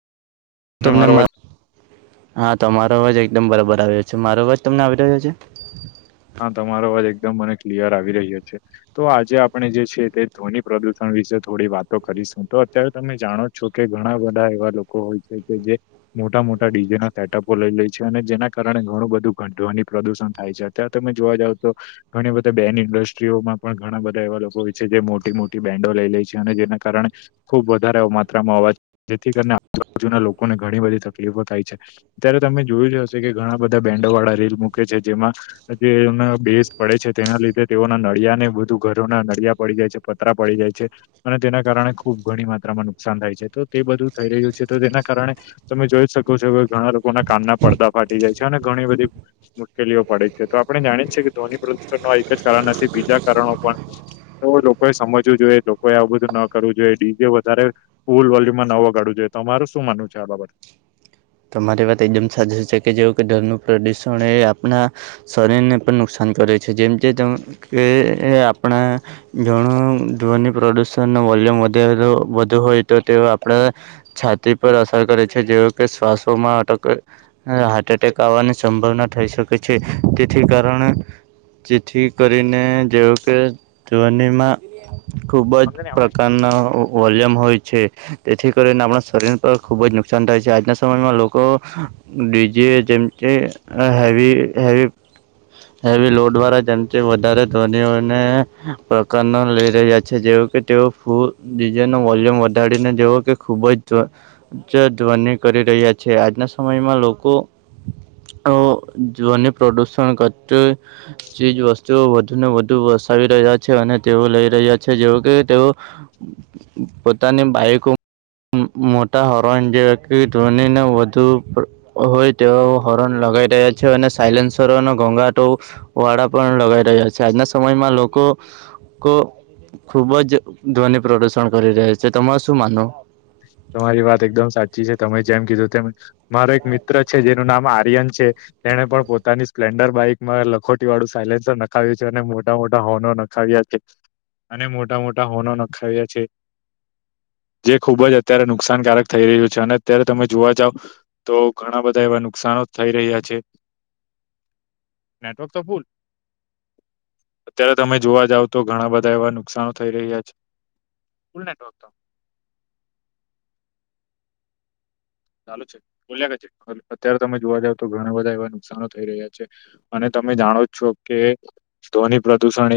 અને તમને મારો અવાજ મા હા તમારો અવાજ એકદમ બરાબર આવ્યો છે, મારો અવાજ તમને આવી રહ્યો છે. હા તમારો અવાજ એકદમ મને ક્લિયર આવી રહ્યો છે. તો આજે આપણે જે છે, તે ધ્વનિ પ્રદુષણ વિશે થોડી વાતો કરીશું તો અત્યારે તમે જાણો જોકે ઘણા બધા એવા લોકો હોય છે કે જે મોટા મોટા ડીઝે ના સેટઅપો લઈ લે છે અને જેના કારણે ઘણું બધું ઘઢવાની પ્રદુષણ થાય છે ત્યાં તમે જોવા જાવ તો ઘણી બધા બેન ઇન્ડસ્ટ્રીઓમાં પણ ઘણા બધા એવા લોકો હોય છે જે મોટી મોટી બેન્ડો લઈ લે છે અને જેના કારણે ખુબ વધારે માત્રામાં અવાજ જેથી કરીને આજુબાજુના લોકોને ઘણી બધી તકલીફો થાય છે ત્યારે તમે જોયું જ હશે કે ઘણા બધા બેન્ડો વાળા રેલ મૂકે છે જેમાં જે એના બેઝ પડે છે તેના લીધે તેઓના નળિયા ને બધું ઘરોના નળિયા પડી જાય છે પતરા પડી જાય છે અને તેના કારણે ખુબ ઘણી માત્રામાં નુકસાન થાય છે, તો તે બધું થઈ રહ્યું છે, તો તેના કારણે તમે જોઈ શકો છો કે ઘણા લોકોના કાનના પડદા ફાટી જાય છે, અને ઘણી બધી મુશ્કેલીઓ પડે તો આપણે જાણીએ કે ધ્વનિ પ્રદુષણ ન એક જ કારણ નથી બીજા કારણો પણ તો લોકોએ સમજવું જોઈએ લોકોએ આવું બધું ન કરવું જોઈએ ડીજે વધારે ફૂલ વોલ્યુમમાં ન વગાડવું જોઈએ તમારે શું માનવું છે, આ બાબત? તમારી વાત એકદમ સાચી છે, કે જેવું કે ધ્વનીનું પ્રદૂષણ એ આપના શરીર ને પણ નુકસાન કરે છે, જેમકે તમે કે આપણા ઘણુ ધ્વનિ પ્રદુષણ વોલ્યુમ વધે તો વધુ હોય તો તેઓ આપણે છાતી પર અસર કરે છે, જેવુ કે શ્વાસોમાં અટક હાર્ટ એટેક આવવાની સંભાવના થઈ શકે છે, તેથી કારણે જેથી કરીને જેવું કે ધ્વનિમાં ખૂબ જ બાબત પ્રકારના વોલ્યમ હોય છે, તેથી કરીને આપણાં શરીર પર ખૂબ જ નુકસાન થાય છે, આજના સમયમા લોકો ડીજી જેમ કે હેવી હેવી હેવી લોડ વાળા જેમતી વધારે ધ્વનિઓને પ્રકારના લઈ રહ્યા છે, જેવુ કે તેઓ ખુબ ડીજેનો વોલ્યુમ વધાડીને તેવો કે ખૂબ જ જ ધ્વનિ કરી રહ્યા છે, આજના સમયમાં લોકો ધ્વની પ્રદૂષણ કરતી ચીજ વસ્તુઓ વધુ ને વધુ વસાવી રહ્યા છે, અને તેઓ લઈ રહ્યા છે, જેવુ કે તેઓ પોતાની બાઈકો મોટા હોરોન જે કે ધ્વનિને વધુ હોય તેવા હોર્ન લગાવી રહ્યા છે, અને સાયલેન્સરો ઘોઘાટો વાળા પણ લગાઈ રહ્યા છે, આજના સમયમાં લોકો કો ખુબ જ ધ્વનિ પ્રદર્શન કરી રહ્યા છે, તમારે શું માનવું? તમારી વાત એકદમ સાચી છે, તમે જેમ કીધું તેમ મારો એક મિત્ર છે, જેનું નામ આર્યન છે. તેણે પણ પોતાની સ્પલેડર બાઈકમાં લખોટી વાળું સાયલેન્સર નખાવ્યું છે, અને મોટા મોટા હોર્નો નખાવ્યા છે, અને મોટા મોટા હોનો નખાવ્યા છે. જે ખુબ જ અત્યારે નુકસાનકારક થઈ રહ્યું છે, અને અત્યારે તમે જોવા જાવ તો ઘણા બધા એવા નુકસનો થઈ રહ્યા છે. નેટવર્ક તો ફૂલ અત્યારે તમે જોવા જાવ તો ઘણા બધા એવા નુકસાનો થઈ રહ્યા છે. ફૂલ નેટવર્ક તો ચાલુ છે, બોલ્યા કરજે અત્યારે તમે જોવા જાવ તો ઘણા બધા એવા નુકસાનો થઈ રહ્યા છે. અને તમે જાણો છો કે ધ્વની પ્રદુષણએ